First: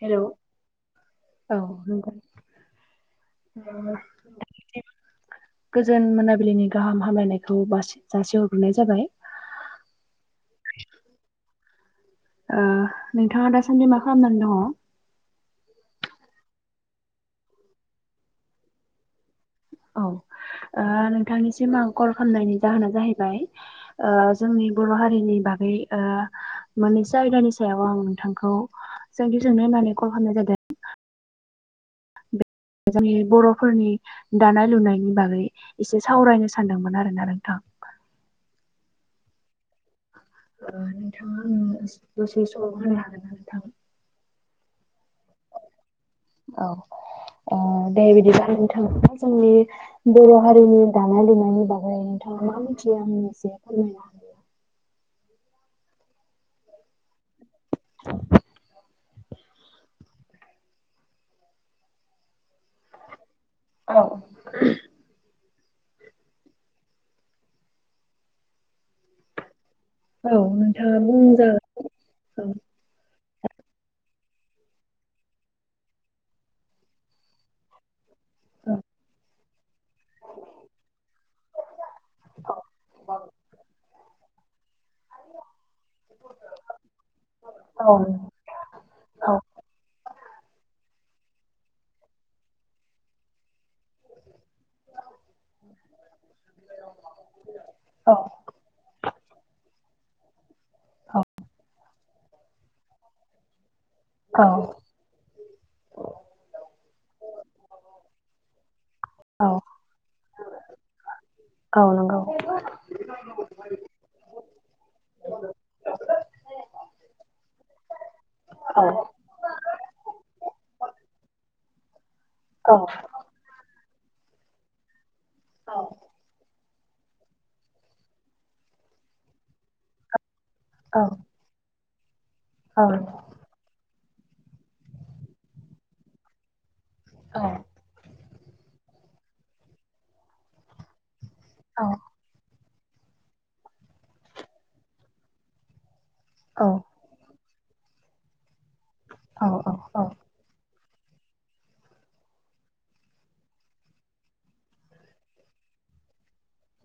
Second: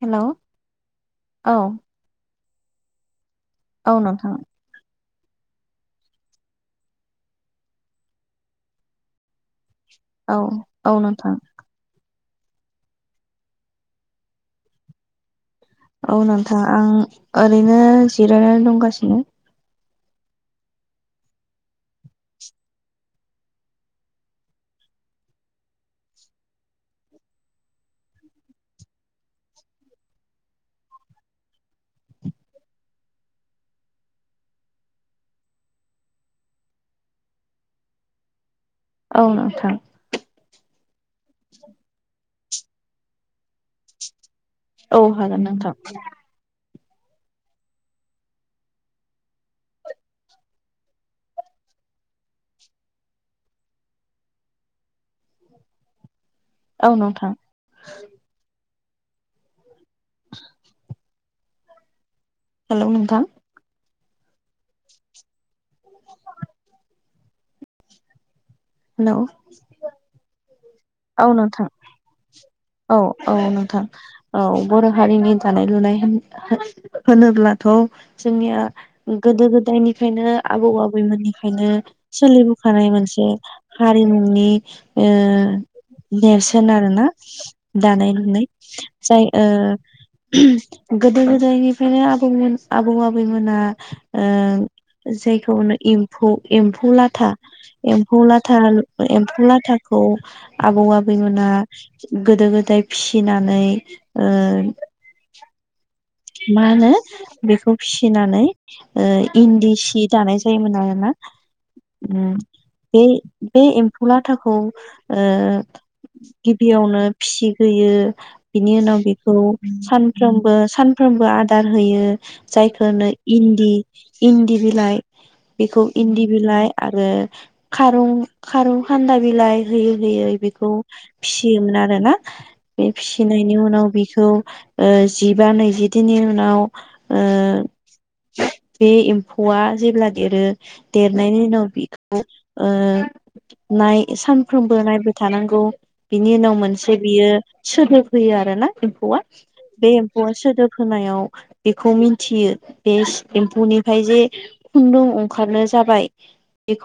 हेल' hello औ औ नंगौ औ ओ नोंथां गोजोन मोनाबिलिनि गाहाम हामलायनायखौ बासि जासिहरग्रोनाय जाबाय [inaudible] औ औ नोंथां ओ नोंथाङा दासान्दि मा खालामनानै दङ' औ नोंथां आं ओरैनो जिरायनानै दंगासिनो औ ओ नोंथांनिसिम आं कल खालामनायनि जाहोना जाहैबाय ओ जोंनि बर' हारिनि बागै ओ मोननैसो आयदानि सायाव आं नोंथांखौ सोंथि सोंनो नानै कल खालामनाय जादों जोंनि बर'फोरनि दानाय लुनायनि बागै एसे सावरायनो सानदोंमोन आरोना नोंथां [inaudible] औ नोंथां नोंथाङा आंनो दसे सम होनो हागोन ना नोंथां? औ हागोन नोंथां औ अ दे बिदिब्लाा नोंथां जोंनि बर' हारिनि दानाय लुनायनि बागै नोंथां [unintelligible] औ नोंथां हेल' नोंथां औ [inaudible] हेल' औ नोंथाङा बुंदो औ औ नोंथां औ बर' हारिनि दानाय लुनाय होन-होन-होनोब्लाथ' जोंनिया गोदो गोदायनि खायनो आबौ आबैमोननिखायनो सोलिबोखानाय मोनसे हारिमु नि ओ नेरसोन आरो ना दानाय लुनाय जाय औ ओ गोदो गोदायनिफ्रायनो आबौमोन आबौ आबैमोना ओ जायखौनो इउ खौ एम्फौ लाथा औ एम्फौ लाथा एम्फौ लाथाखौ आबौ आबैमोना गोदो गोदाय फिसिनानै ओ औ मा होनो बेखौ फिसिनानै ओ औ इन्दि सि दानाय जायोमोन आरोना [unintelligible] औ नंगौ बे बे एम्फौ लाथाखौ ओ गिबियावनो फिसिग्रोयो बिनि औ उनाव बेखौ सानफ्रोमबो सानफ्रोमबो आदार होयो औ जायखौनो इन्दि इन्दि बिलाइ औ बेखौ इन्दि बिलाइ आरो खारं खारं खान्दा बिलाइ होयै होयै बि खौ औ फिसियोमोन आरोना औ बे फिसिनायनि उनाव बेख खौ ओ जिबा नैजिथिनि उनाव ओ औ बे एम्फौआ जेब्ला देरो देरनायनि उनाव बेखौ ओ नाय सानफ्रोमबो नायबाय थानांगौ बिनि उनाव औ औ मोनसे बियो सोदोब होयो आरो ना एम्फौआ औ बे एम्फौआ सोदोब होनायाव बेखौ मिथियो बे एम्फौनिफ्राय जे खुन्दुं ओंखारनो जाबाय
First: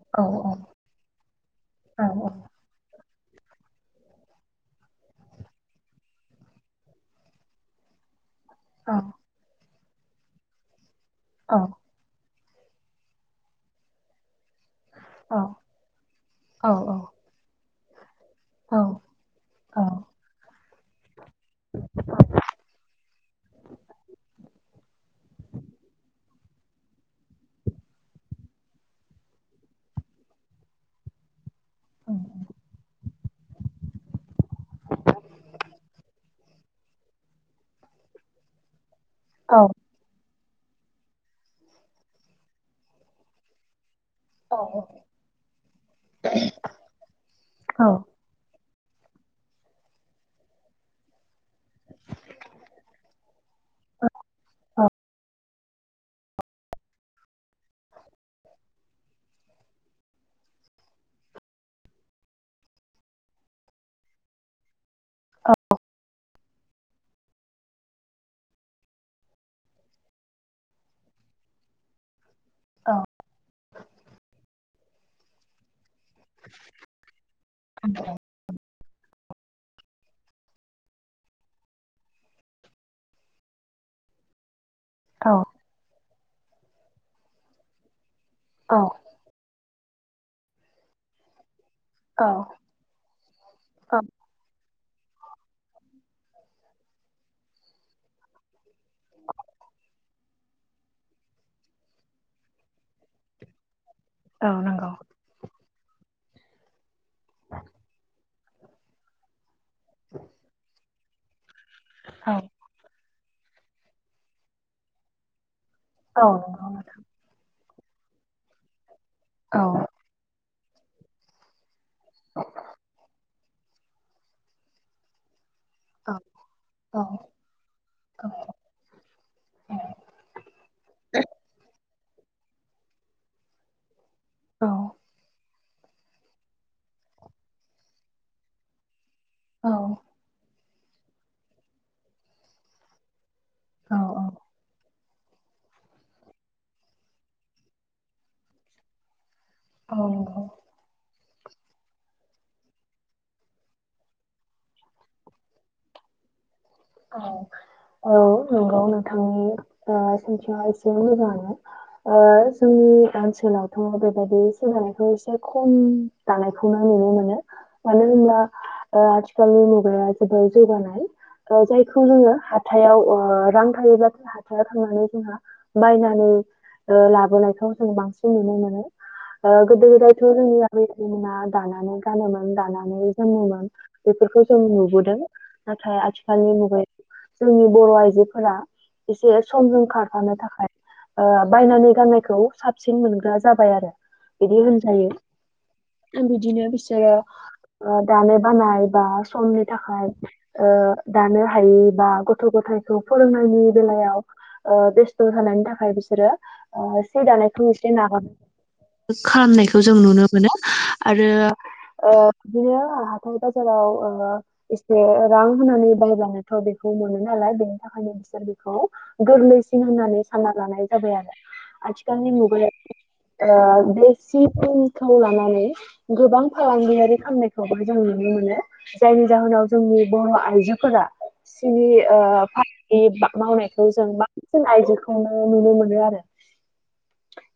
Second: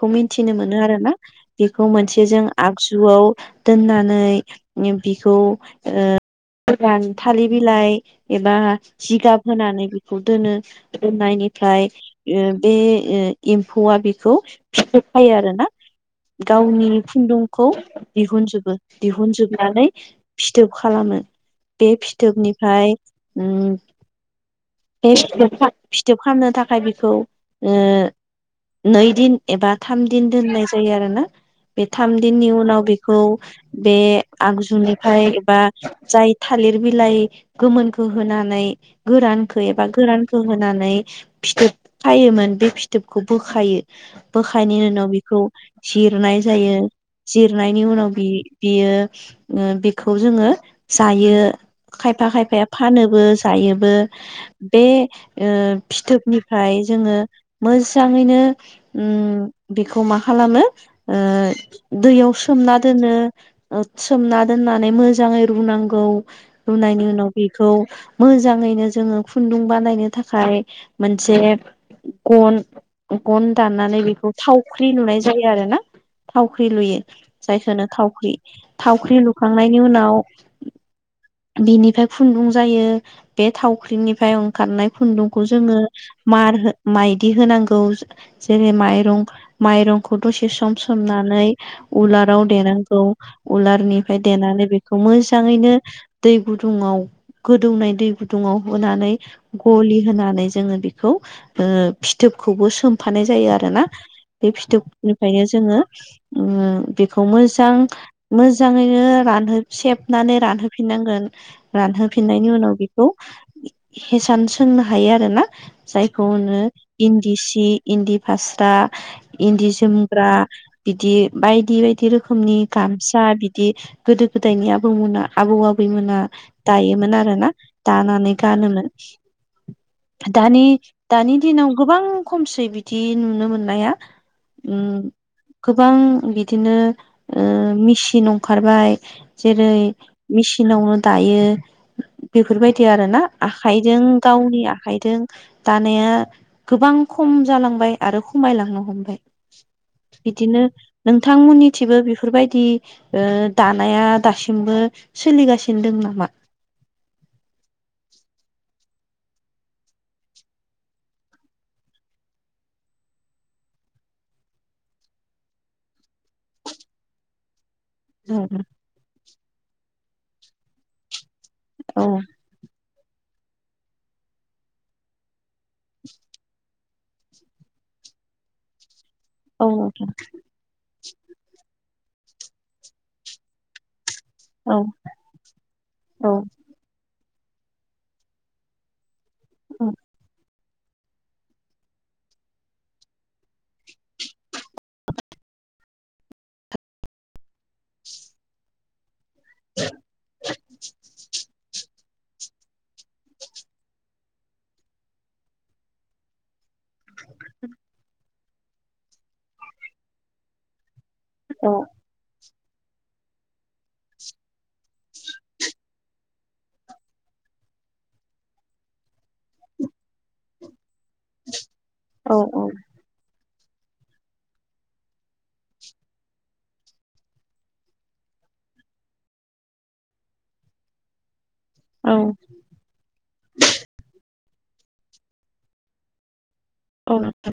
औ औ मिथिनो मोनो आरोना बेखौ मोनसे जों आगजु जुआव दोननानै बिखौ ओ गोरान थालिर बिलाइ एबा जिगाब होनानै बेखौ दोनो दोननायनिफ्राय ओ बे एम्फौआ बेखौ फिथोब खायो औ आरोना गावनि खुन्दुंखौ दिहुनजोबो दिहुनजोबनानै फिथोब खालामो बे फिथोबनिफ्राय ओ बे फिथोब फिथोब खालामनो थाखाय बेखौ ओ नै दिन एबा थाम दिन दोननाय जायो आरो ना बे थाम दिननि उनाव बेखौ बेखौ बे आगजुनिफ्राय एबा जाय थालिर बिलाइ गोमोनखौ बुहोनानै गोरानखौ एबा गोरानखौ होनानै फिथोब खायोमोन बे फिथोबखौ बोखायो बोखायनायनि उनाव बिखौ जिरनाय जायो जिरनायनि उनाव बि बियो बेखौ जोङो जायो खायफा खायफाया फानोबो जायोबो बे ओ फिथोबनिफ्राय जोङो मोजाङैनो ओ बेखौ मा खालामो ओ दैयाव सोमना दोनो सोमना दोननानै मोजाङै रुनां गौ रुनायनि उनाव बेखौ मोजाङैनो जोङो खुन्दुं बानायनो थाखाय मोनसे गन गन दाननानै बेखौ थावख्रि लुनाय जायो आरो ना थावख्रि लुयो जायखौनो थावख्रि थावख्रि लुखांनायनि उनाव बिनिफ्राय खुन्दुं जायो बे थावख्रिनिफ्राय ओंखारनाय औ खुन्दुंखौ जोङो मार माइदि होनांगौ जेरै औ औ माइरं माइरंखौ दसे सम समोमनानै औ उलाराव देनांगौ औ उलारनिफ्राय देनानै बे खौ मोजाङैनो दै गुदुाव गोदौनाय दै गुदुङाव होनानै गलि होनानै जोङो बेखौ ओ फिथोबखौबो सोमफानाय जायो आरोना बे औ नंगौ फिथोबनिफ्रायनो जोङो ओ बेखौ मोजां मोजाङैनो रानहो सेबनानै रानहोफिननांगोन औ रानहोफिननायनि उनाव बेखौ हेसान सोंनो हायो आरोना जायखौ औ होनो नंगौ नोंथां इन्दि सि इन्दि फास्रा औ इन्दि जोमग्रा बिदि बायदि बायदि बिदि रोखोमनि गामसा बिदि गोदो गोदायनियाबो दंना आबौ औ आबैमोना औ दायोमोन आरो ना औ दानानै गानोमोन दानि दानि दिनाव गोबां खमसै बिदि नुनो मोननाया औ ओ गोबां बिदिनो ओ मेसिन ओंखारबाय औ जेरै मिसिन नावनो दायो बेफोरबायदि आरो ना आखाइजों औ गावनि आखायदों दानाया गोबां खम जालांबाय आरो खमायलांनो हमबाय औ नंगौ नोंथांमोननि थिंबो बेफोरबायदि दानाया दासिमबो सोलिगासिनो दं नामा औ औ नंगौ नोंथांनि ओ सोंनथिया एसे मोजाङानो जोंनि जोंनि ओनसोलावथ' बेबायदि सोलनायखौ एसे खम दानायखौनो नुनो मोनो मानो होनब्ला ओ आथिखालनि मुगाया जोबोद जौगानाय। ओ औ जायखौ जोङो हाथायाव ओ रां थायोब्ला हाथायाव थांनानै जोंहा बायनानै ओ लाबोनायखौ जों बांसिन नुनो मोनो। ओ औ गोदो नोंथां गोदायथ' जोंनि आबै आबौमोना दानानै गानोमोन दानानै जोमोमोन बेफोरखौ जों औ नुबोदों। नाथाय आथि औ खालनि मुगायाव जोंनि बर' आइजोफोरा एसे समजों औ खारफानो थाखाय ओ बायनानै गाननायखौ साबसिन मोनग्रा जाबाय आरो बिदि होनजायो। बिदिनो बिसोरो ओ दानो बानाय बा समनि थाखाय ओ नो हायि बा गथ' गथायखौ फोरोंनायनि बेलायाव ओ बेस्थ' जानायनि थाखाय बिसोरो ओ सि दानायखौ एसे नागार खालामनायखौ जों नुनो मोनो। आरो औ ओ बिदिनो हाथाय बाजाराव ओ एसे रां होनानै बायब्लानोथ' बेखौ मोनो नालाय बेनि थाखायनो बिसोर बेखौ गोरलैसिन होननानै सानना लानाय जाबाय आरो आथिखालनि औ मुगायाव ओ सि [unintelligible] खौ लानानै गोबां फालांगियारि खामनायखौबो जों नुनो मो नो। जायनि जाहोनाव जोंनि बर' आइजो फोरा सि औ ओ [unintelligible] मावनायखौ जों बांसिन आइजो खौनो नुनो मोनो आरो औ नोंथां।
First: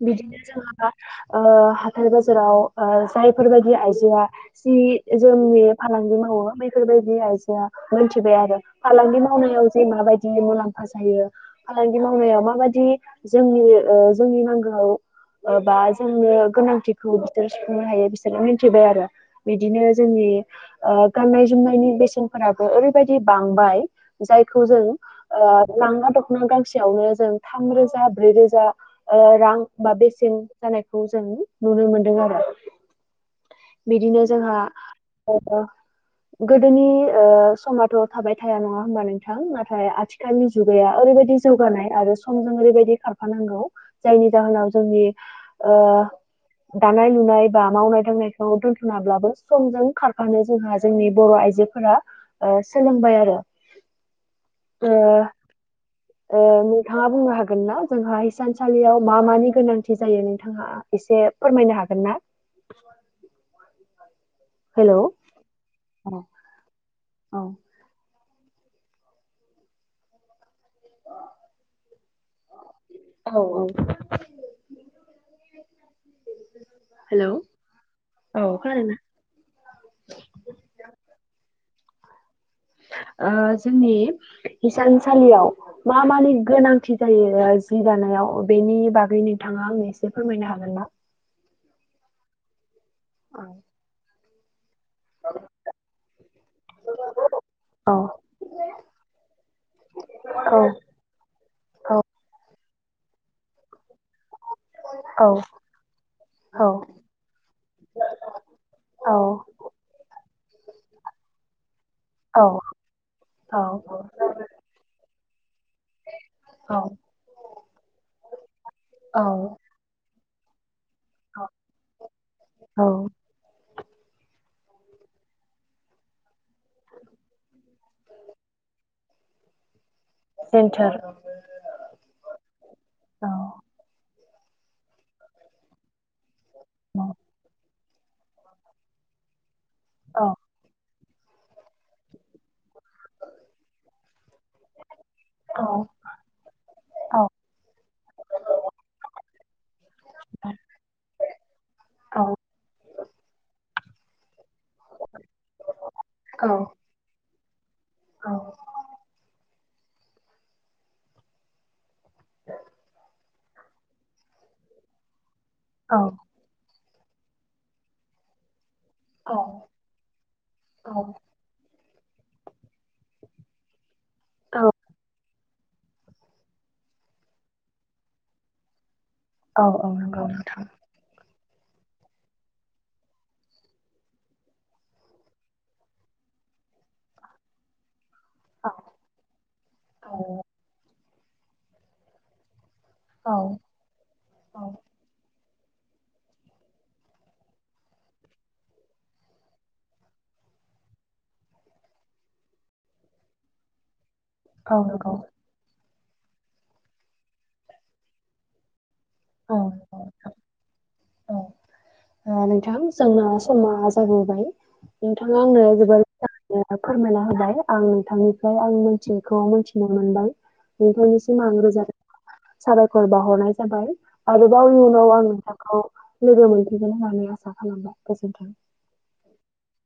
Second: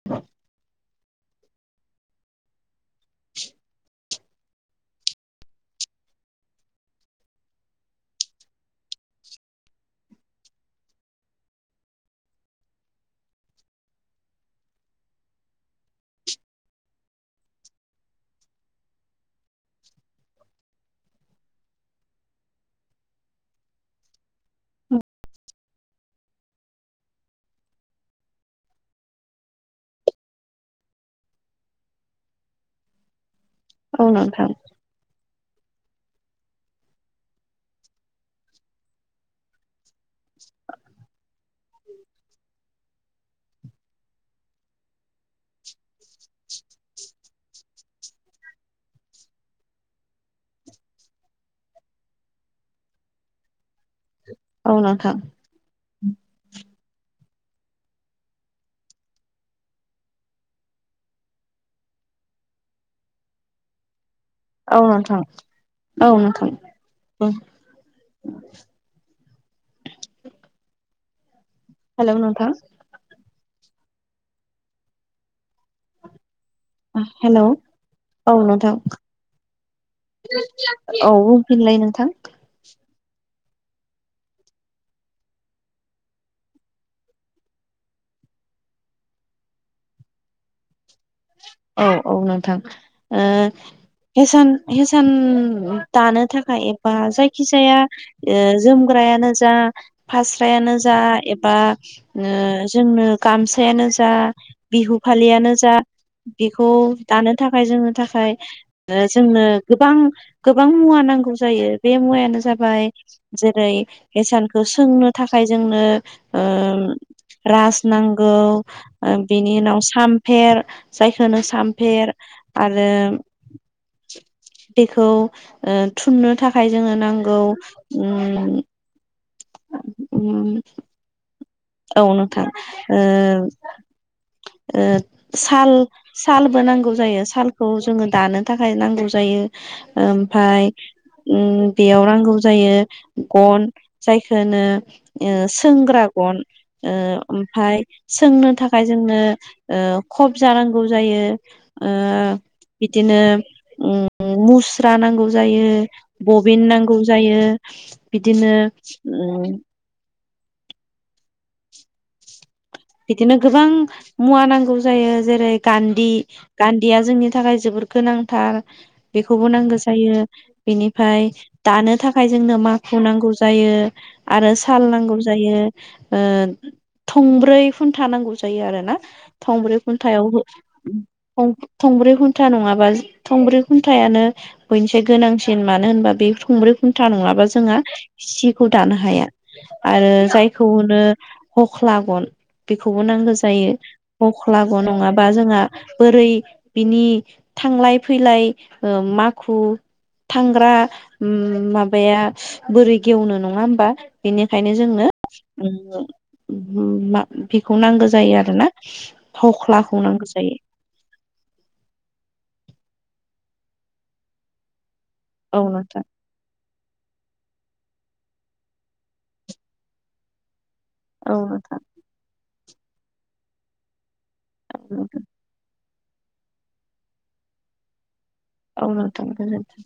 हा। ओ हाथाय बाजाराव ओ जायफोर बायदि आइजोआ सि जोमनि फालांगि माव मावो बैफोरबादि आइजोआ मोनथिबाय आरो फालांगि मावनायाव जे माबायदि मुलाम्फा जायो फालांगि मावनायाव माबायदि जोंनि ओ जोंनि नांगोआव ओ बा जोङो गोनांथिखौ बिसोर सुफुंनो हायो बिसोरो मिथिबाय आरो बिदिनो जोंनि बि ओ गाननाय जोमनायनि बेसेनफोरा ओरैबायदि बांबाय जायखौ जों ओ लांगा दख'ना गांसेयावनो जों थामरोजा ब्रै रोजा ओ रां बा बेसेन होनायखौ जों नुनो मोनदों आरो औ बिदिनो नोंथां जोंहा ओ गोदोनि ओ समाथ' थाबाय थाया नङा होनबा नोंथां। नाथाय आ थिखालनि जुगाया ओरैबायदि जौगानाय आरो समजों ओरैबायदि खार फानांगौ जायनि जाहोनाव जोंनि ओ दानाय लुनाय बा मावनाय दांनायखौ दोनथ'नाब्लाबो समजों खारफानो जोंहा जोंनि बर' आ आइजोफोरा ओ सोलोंबाय आरो औ ओ नोंथां ओ [unintelligible] नोंथाङा बुंनो हागोन ना जोंहा हिसानसालियाव मा मानि गोनांथि जायो नोंथाङा एसे फोरमायनो हा गोन ना। औ हेलौ नोंथां औ अ नोंथां। औ। [inaudible] हेलौ नोंथां। औ औ। हेलौ औ नोंथां। औ बुंफिनलाय नोंथां। ओ जोंनि हिसानसालियाव मा मानि गोनांथि जायो [unintelligible] हि दिनायाव बेनि बागै नोंथाङा आंनो एसे फोरमायनो हागोन ना। औ औ नोंथां ओ औ हेसान हेसान दानो थाखाय एबा जायखिजाया औ ओ जोमग्रायानो जा औ फास्रायानो जा एबा ओ जोंनो गामसायानो जा बिहु औ फालियानो जा औ बेखौ दानो थाखाय जोमनो थाखाय ओ औ जोंनो गोबां गोबां मुवा नांगौ जायो। बे मुवायानो जाबाय औ जेरै हेसानखौ सोंनो थाखाय जोंनो ओ औ राज नांगौ ओ औ बिनि उनाव साम फेर जायखो होनो सामफेर औ आरो बेखौ ओ थुननो थाखाय जोंनो नांगौ उम उम जेनथोर औ नोंथां ओ ओ साल सालबो नांगौ औ जायो सालखौ जोङो दानो थाखाय नांगौ जायो औ ओमफ्राय उम बेयाव नांगौ जायो गन जायखो होनो ओ औ सोंग्रा गन ओ औ ओमफाय सोंनो थाखाय जोंनो ओ खबजा नांगौ जायो ओ बिदिनो उम मुस्रा नांगौ जायो औ बबिन नांगौ जायो। बिदिनो उम बिदिनो गोबां मुवा नांगौ जायो जेरै औ गान्धी गा दिया जोंनि थाखाय जोबोद गोनांथार बेखौबो नांगो जायो बिनिफाय दानो थाखाय जोंनो माखु नांगौ जायो आरो साल नांगौ जायो। ओ थंब्रै खुन्था नांगौ जायो आरो ना। औ थंब्रै औ नंगौ खुन्थायाव [unintelligible] नोंथां थं थंब्रै खुन्था नङाबा थंब्रै खुन्थायानो बयनिसाय गोनांसिन मानो होनबा बे थंब्रै खुन्था नङबा जोंङा सिखौ औ दानो हाया आरो जायखौ होनो हख्ला गन। बेखौबो नांगो औ जायो हख्ला औ गन नङाबा जोंहा बोरै बिनि थांलाय फैलाय ओ माखु थांग्रा उम माबाया बोरै गेवनो नङा होमबा? बेनिखायनो औ जोंनो नंगौ उम उम मा बेखौ नांगो जायो आरोना औ फावख्लाखौ नांगो जायो। औ ओ नोंथां जोंना समा जाबोबाय। नोंथाङा औ आंनो नोंथां [unintelligible] ओ फोरमायना होबाय आं नोंथांनिफ्राय आं मोनथियैखौ मोनथिनो मोनबाय। औ नोंथांनिसिम आं नोंथां रोजा साबायखर बाहरनाय जाबाय आरोबाव इउनाव आं नोंथांखौ लोगो मोनफिगोन होननानै आसा खालामबाय गोजोनथों। औ नोंथां गोजोनथों।